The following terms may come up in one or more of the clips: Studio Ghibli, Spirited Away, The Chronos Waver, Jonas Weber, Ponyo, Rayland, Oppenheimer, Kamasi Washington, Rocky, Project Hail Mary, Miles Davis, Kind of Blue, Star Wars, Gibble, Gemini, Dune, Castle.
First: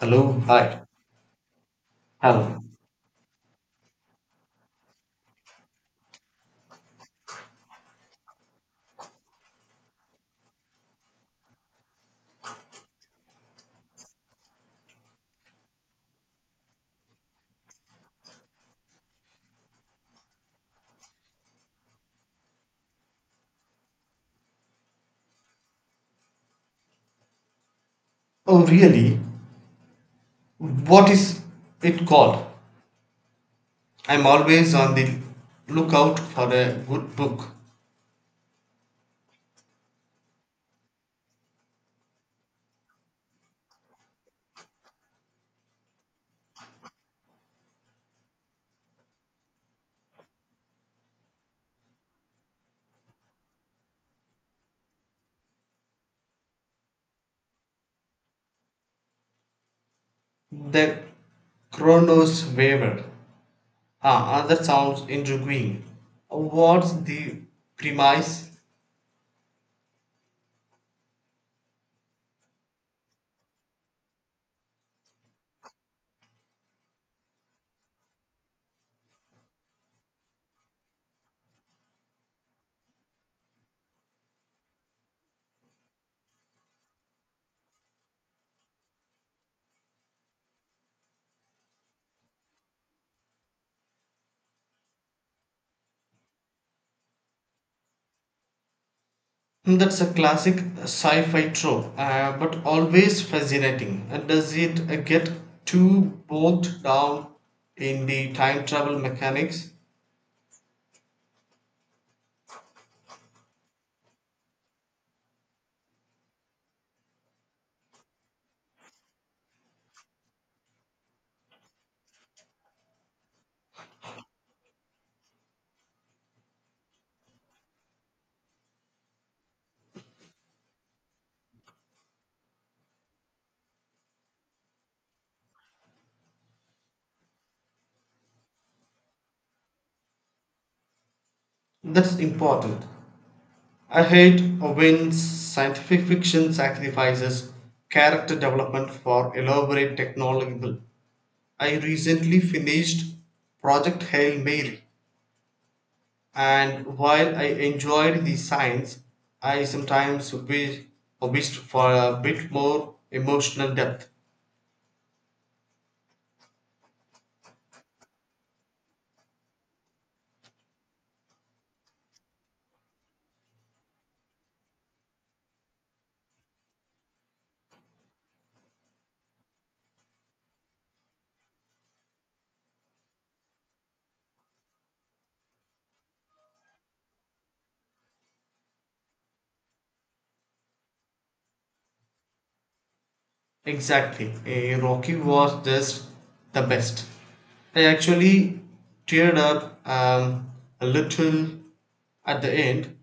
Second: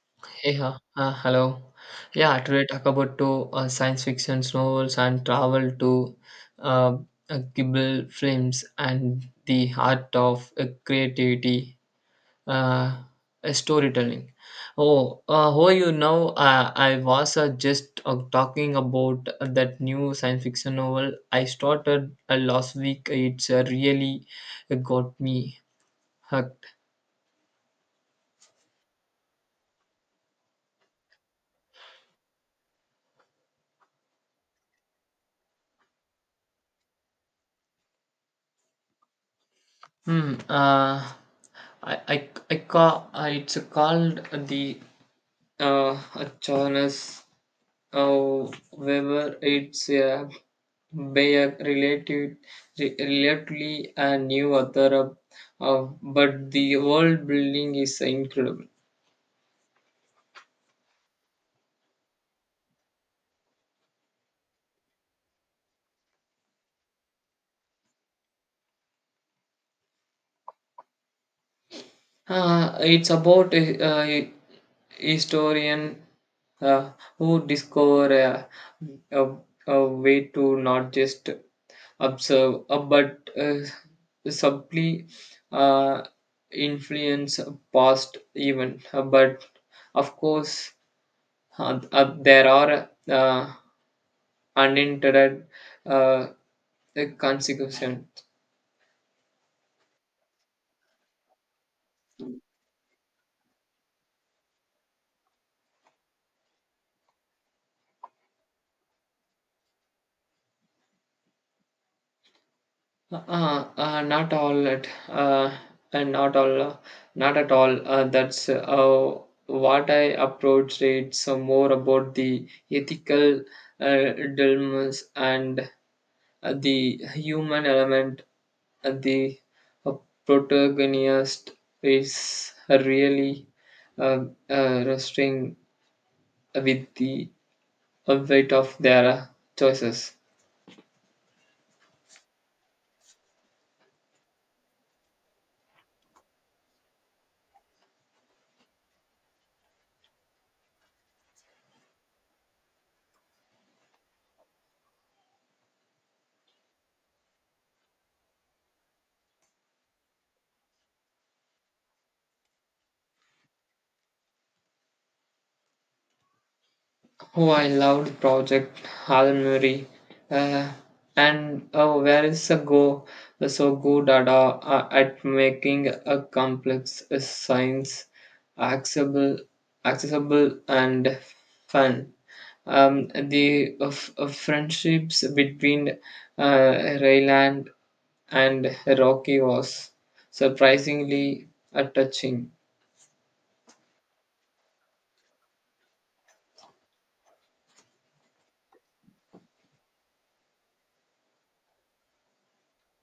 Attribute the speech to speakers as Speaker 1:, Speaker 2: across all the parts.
Speaker 1: Hello.
Speaker 2: Hey, huh.
Speaker 1: Hi.
Speaker 2: Hello. Yeah,
Speaker 1: Hello.
Speaker 2: today talk about two science fiction novels and travel to uh, Ghibli films and the art of creativity, uh, storytelling. Oh, how you know? I was just talking about that new science fiction novel I started last week. It's really got me hooked.
Speaker 1: Oh, really? What is it called? I'm always on the lookout for a good book.
Speaker 2: Hmm. I call, it's called the uh, Jonas Weber. It's by a Bayer relative, relatively a new author, but the world building is incredible.
Speaker 1: The Chronos Waver. Ah, that sounds intriguing. What's the premise?
Speaker 2: It's about a historian uh, who discover a, a way to not just observe but subtly uh, influence past even. But of course there are unintended uh, consequences.
Speaker 1: Hmm, that's a classic sci-fi trope, but always fascinating. And does it get too bogged down in the time travel mechanics?
Speaker 2: Not all at and not all not at all, that's what I approached it so more about the ethical uh, dilemmas and the human element, the uh, protagonist is really uh, wrestling with the weight of their choices.
Speaker 1: That's important. I hate when scientific fiction sacrifices character development for elaborate technological. I recently finished Project Hail Mary, and while I enjoyed the science, I sometimes wished for a bit more emotional depth.
Speaker 2: Oh, I loved Project Hail Mary. Uh, and oh, where is the go? So good at making a complex science accessible, accessible, and fun. The of friendships between uh, Rayland and Rocky was surprisingly touching.
Speaker 1: Exactly, eh, Rocky was just the best. I actually teared up a little at the end.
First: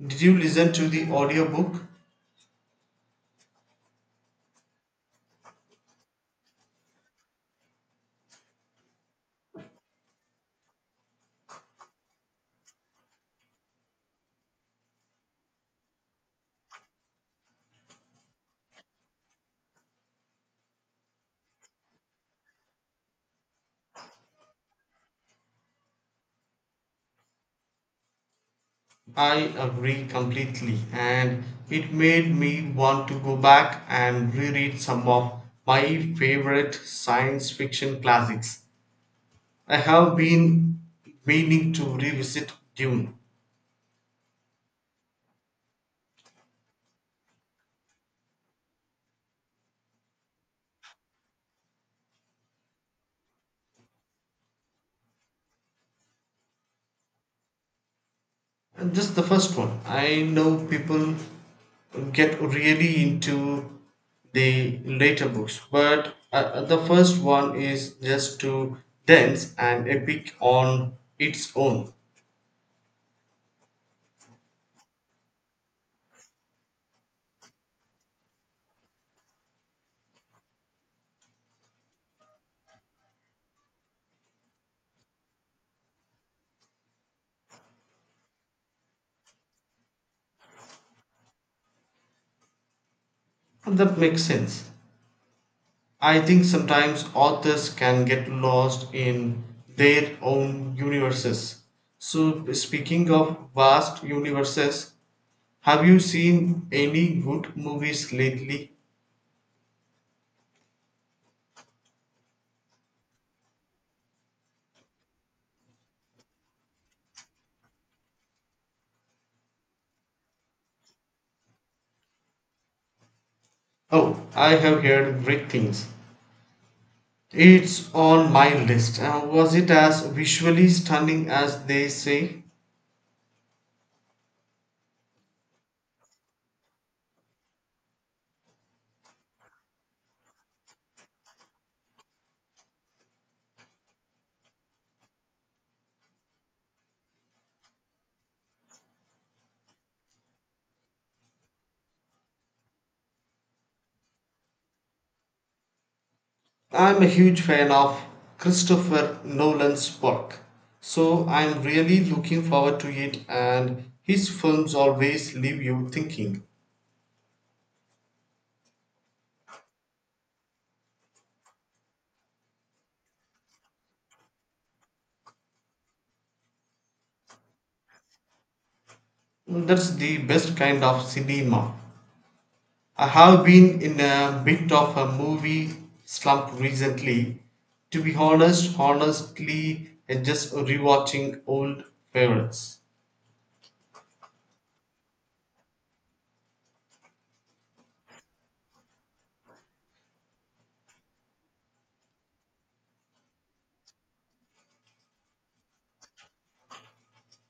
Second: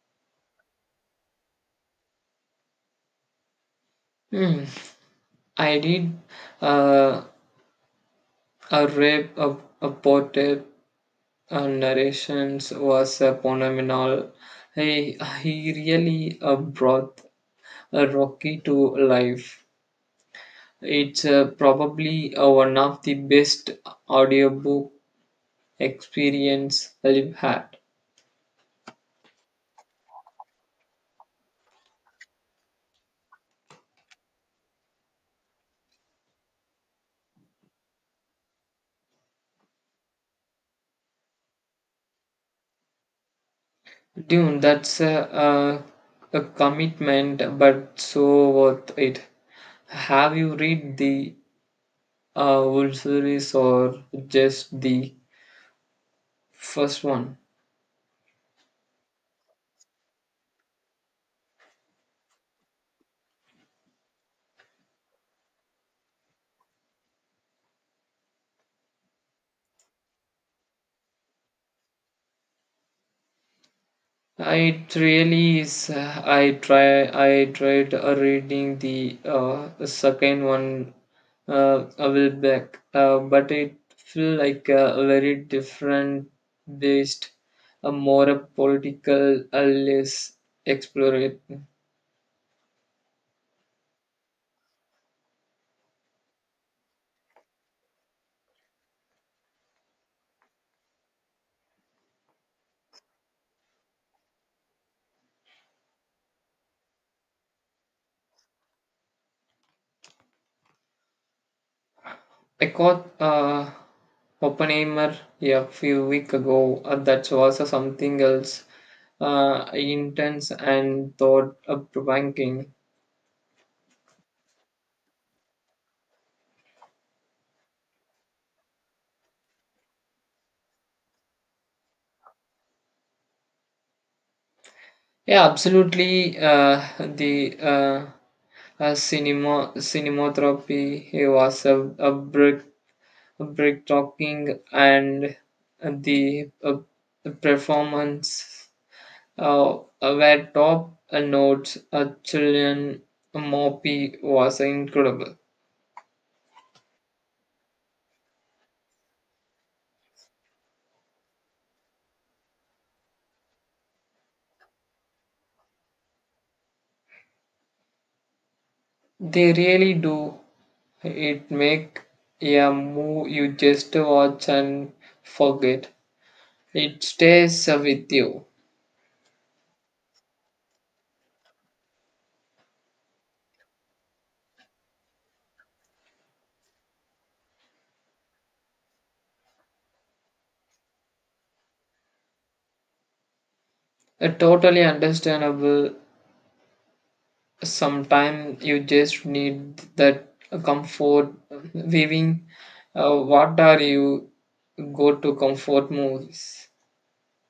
Speaker 1: Did you listen to the audiobook?
Speaker 2: Hmm. I did uh, a rape a portrait narrations was phenomenal. He really brought Rocky to life. It's probably one of the best audiobook experience I've had.
Speaker 1: I agree completely, and it made me want to go back and reread some of my favorite science fiction classics. I have been meaning to revisit Dune,
Speaker 2: Dude, that's a commitment, but so worth it. Have you read the whole series or just the first one?
Speaker 1: and just the first one. I know people get really into the later books, but the first one is just too dense and epic on its own.
Speaker 2: It really is. I try. I tried reading the second one a while back, but it feel like a very different based, a more a political, a less exploratory.
Speaker 1: That makes sense. I think sometimes authors can get lost in their own universes. So, speaking of vast universes, have you seen any good movies lately?
Speaker 2: I caught Oppenheimer, yeah, a few weeks ago. That was something else, intense and thought-provoking.
Speaker 1: Oh, I have heard great things. It's on my list. Was it as visually stunning as they say?
Speaker 2: Yeah, absolutely. The Cinema cinematography it was a break a break talking, and the performance were top notes. A children Moppy was incredible.
Speaker 1: I'm a huge fan of Christopher Nolan's work, so I'm really looking forward to it, and his films always leave you thinking.
Speaker 2: They really do, it make a move you just watch and forget. It stays with you.
Speaker 1: That's the best kind of cinema. I have been in a bit of a movie slump recently. To be honestly, I'm just rewatching old favorites.
Speaker 2: Totally understandable. Sometimes you just need that comfort viewing. What are you go to comfort movies?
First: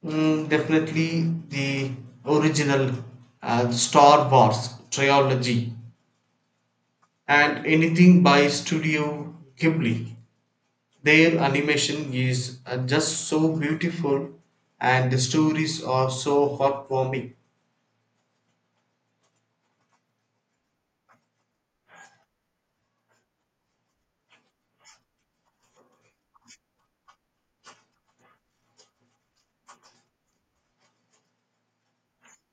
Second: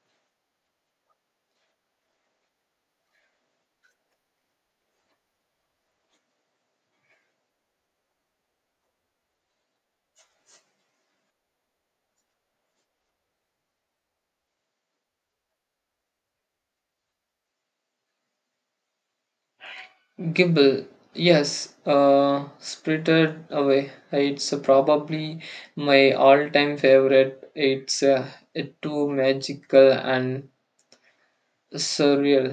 Speaker 1: Mm, definitely the original Star Wars trilogy and anything by Studio Ghibli. Their animation is just so beautiful and the stories are so heartwarming.
Speaker 2: Gibble. Yes, Spirited Away. It's probably my all-time favorite. It's too magical and surreal.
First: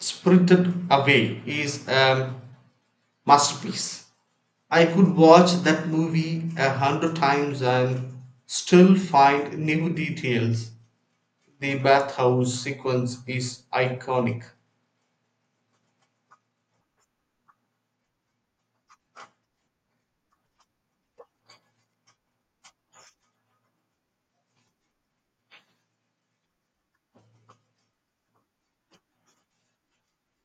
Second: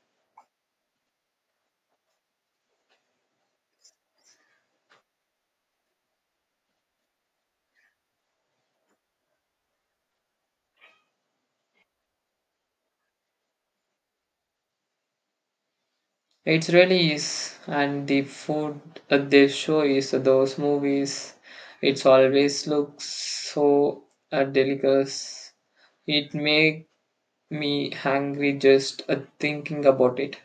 Speaker 1: Spirited Away is a masterpiece. I could watch that movie a hundred times and still find new details. The bathhouse sequence is iconic.
Speaker 2: It really is, and the food that they show is those movies. It's always looks so delicious. It make me hungry just thinking about it.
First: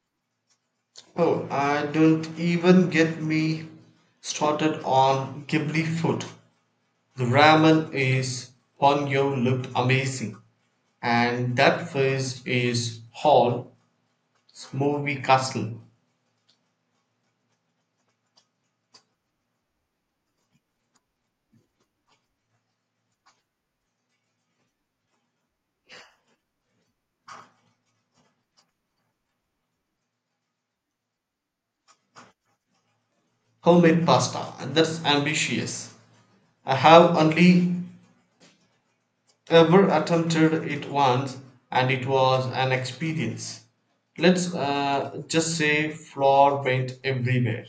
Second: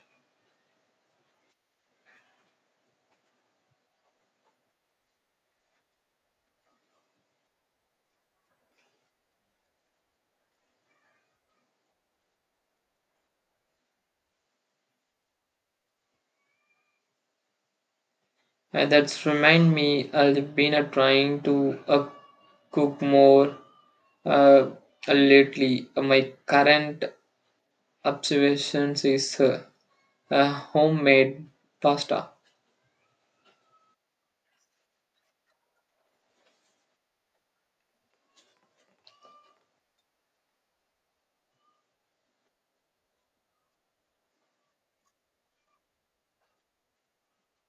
Speaker 1: Oh, I don't even get me started on Ghibli food. The ramen is Ponyo looked amazing, and that first is Hall Smoothie Castle
Speaker 2: And that's remind me I've been trying to cook more uh, lately. My current observations is homemade pasta.
Speaker 1: homemade pasta. And that's ambitious. I have only ever attempted it once, and it was an experience. Let's just say flour went everywhere.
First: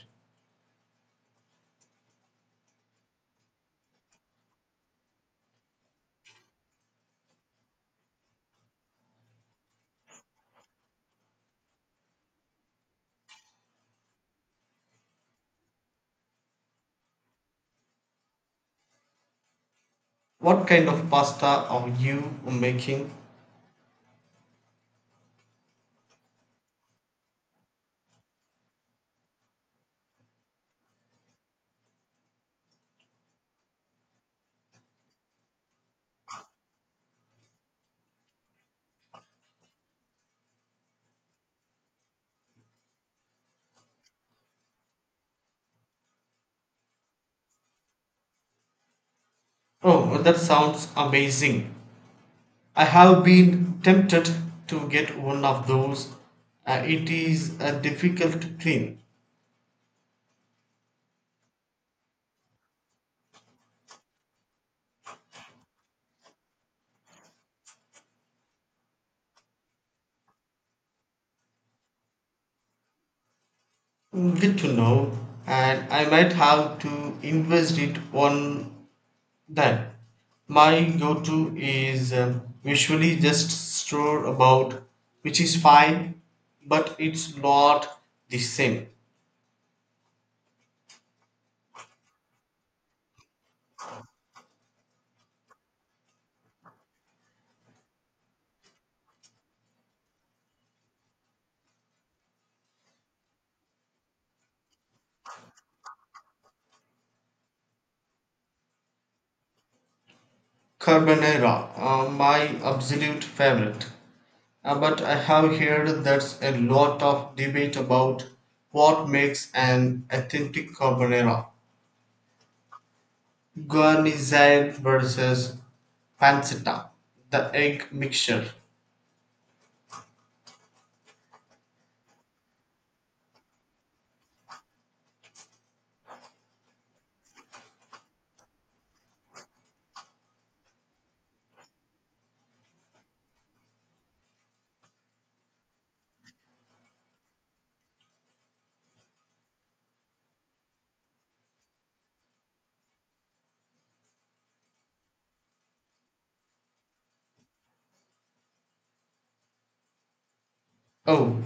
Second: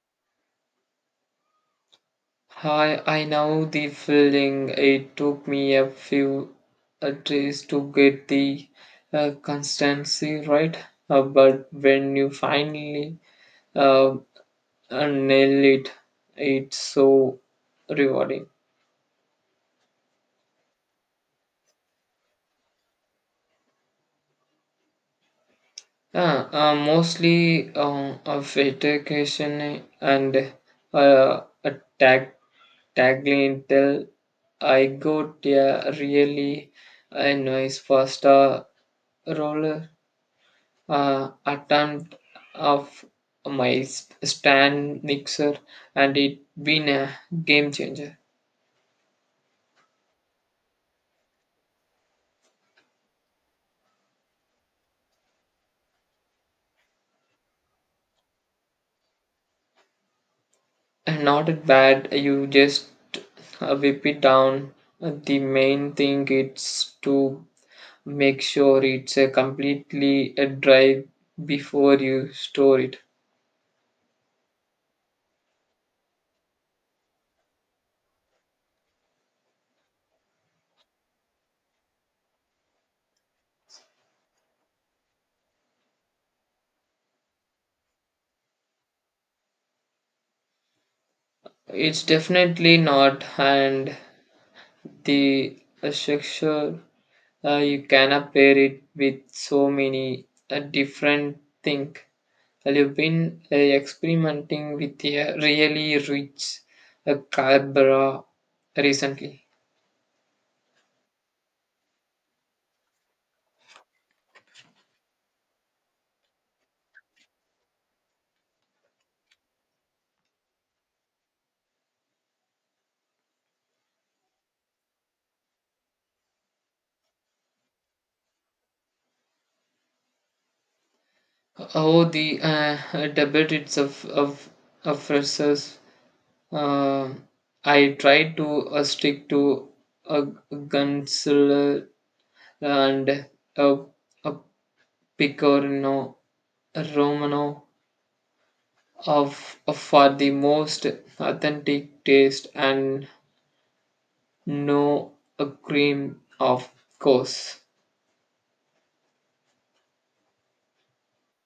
Speaker 2: Hi, I know the feeling. It took me a few days to get the constancy right. But when you finally uh, nail it, it's so rewarding.
Speaker 1: What kind of pasta are you making?
Speaker 2: Mostly a vacation and a tag tagline till I got a really nice pasta roller attempt of my stand mixer and it been a game changer.
Speaker 1: Oh, that sounds amazing. I have been tempted to get one of those. It is a difficult thing.
Speaker 2: And not that bad, you just whip it down. The main thing is to make sure it's completely dry before you store it.
Speaker 1: Good to know, and I might have to invest it on that. My go to is usually just stroll about, which is fine, but it's not the same.
Speaker 2: It's definitely not, and the structure, you can pair it with so many different things. I've been experimenting with a really rich carbara recently.
Speaker 1: Carbonara, my absolute favorite. But I have heard that's a lot of debate about what makes an authentic carbonara. Guarnizione versus pancetta, the egg mixture.
Speaker 2: Oh, the debate itself of versus. Uh, I try to stick to a Gunsler and a, a Picorino Romano of for the most authentic taste and no a cream of course.
Speaker 1: Oh,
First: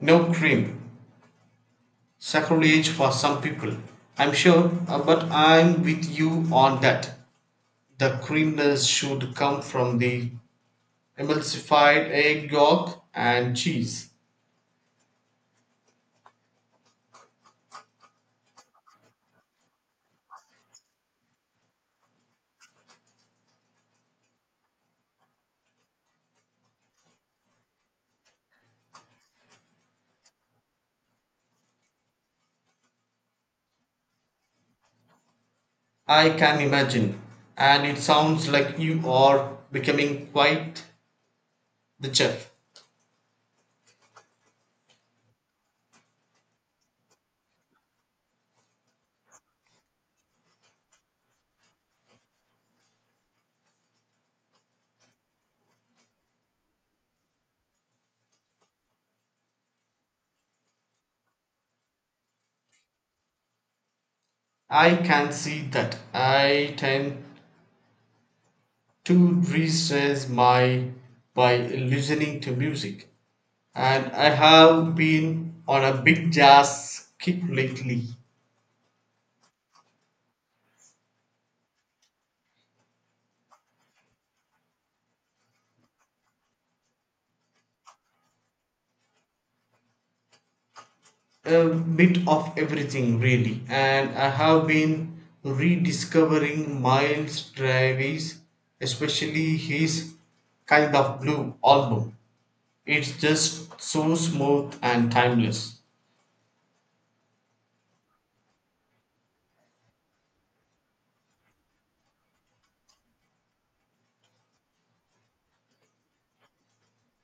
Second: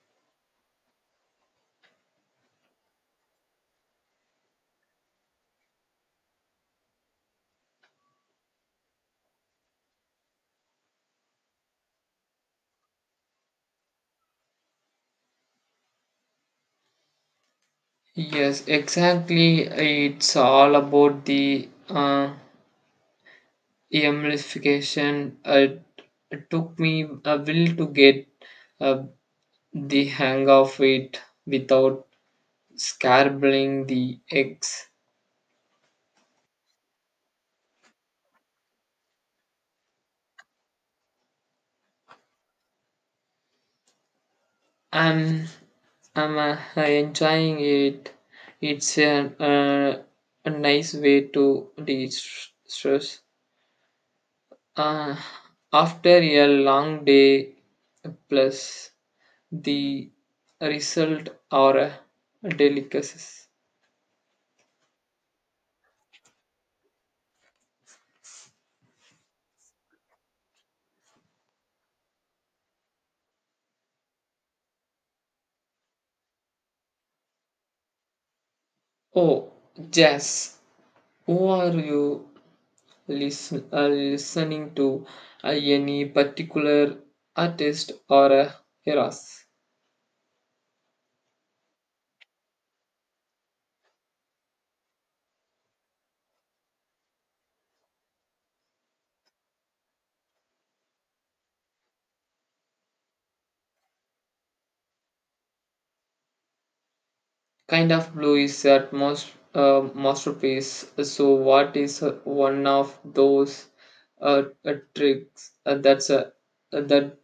Speaker 1: no cream. Sacrilege for some people. I'm sure, but I'm with you on that. The creaminess should come from the emulsified egg yolk and cheese.
Speaker 2: Yes, exactly. It's all about the emulsification. It took me a while to get uh, the hang of it without scrambling the eggs.
Speaker 1: I can imagine. And it sounds like you are becoming quite the chef.
Speaker 2: I'm, I'm enjoying it. It's uh, a nice way to de-stress. Uh, After a long day plus. The result are a delicacies.
Speaker 1: I can see that. I tend to restrain my by listening to music. And I have been on a big jazz kick lately.
Speaker 2: Oh, Jess, who are you listening to? Any particular artist or eras?
Speaker 1: A bit of everything really. And I have been rediscovering Miles Davis, especially his kind of blue album. It's just so smooth and timeless.
Speaker 2: Kind of Blue is that most masterpiece. So, what is one of those tricks that's that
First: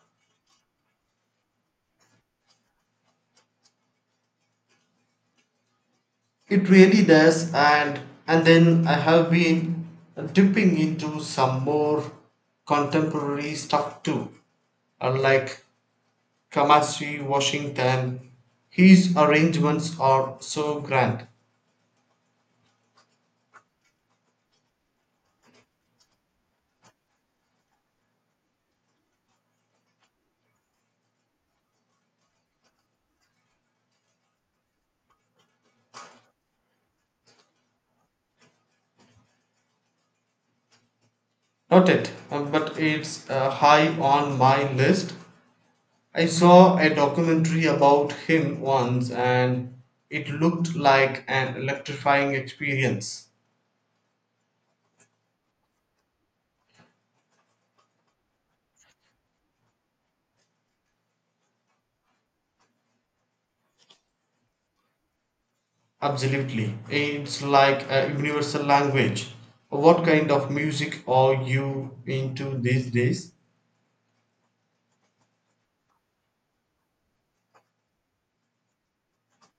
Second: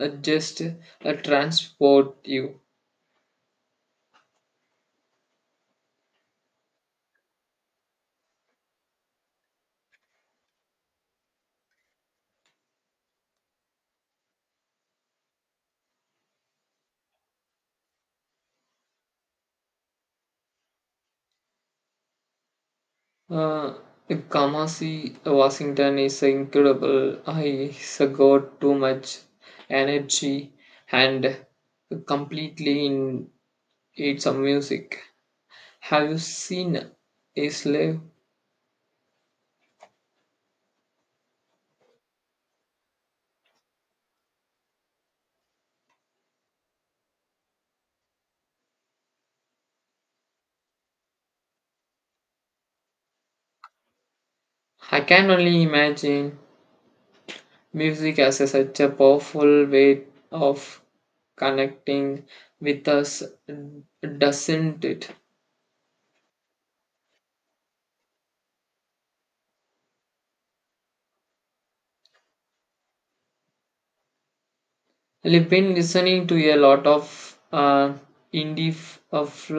Speaker 2: just transport you?
Speaker 1: It really does, and then I have been dipping into some more contemporary stuff too, like Kamasi Washington. His arrangements are so grand.
Speaker 2: Uh, Kamasi, Washington is incredible. I got too much energy and completely in its music. Have you seen his live?
Speaker 1: Not it, but it's high on my list. I saw a documentary about him once, and it looked like an electrifying experience.
Speaker 2: I can only imagine music as such a powerful way of connecting with us, doesn't it?
Speaker 1: Absolutely. It's like a universal language. What kind of music are you into these days?
Speaker 2: I've been listening to a lot of uh, indie f- of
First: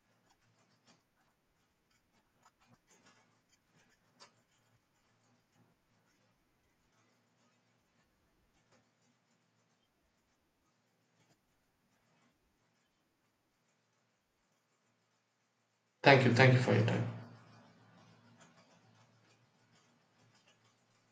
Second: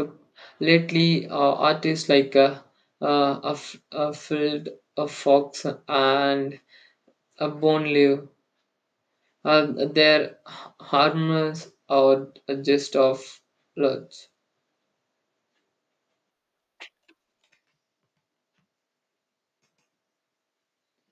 Speaker 2: lately, artists like of a Field of Fox and a Bone Live. Uh, their harmonies are just of lot.
Speaker 1: Thank you. Thank you for your time.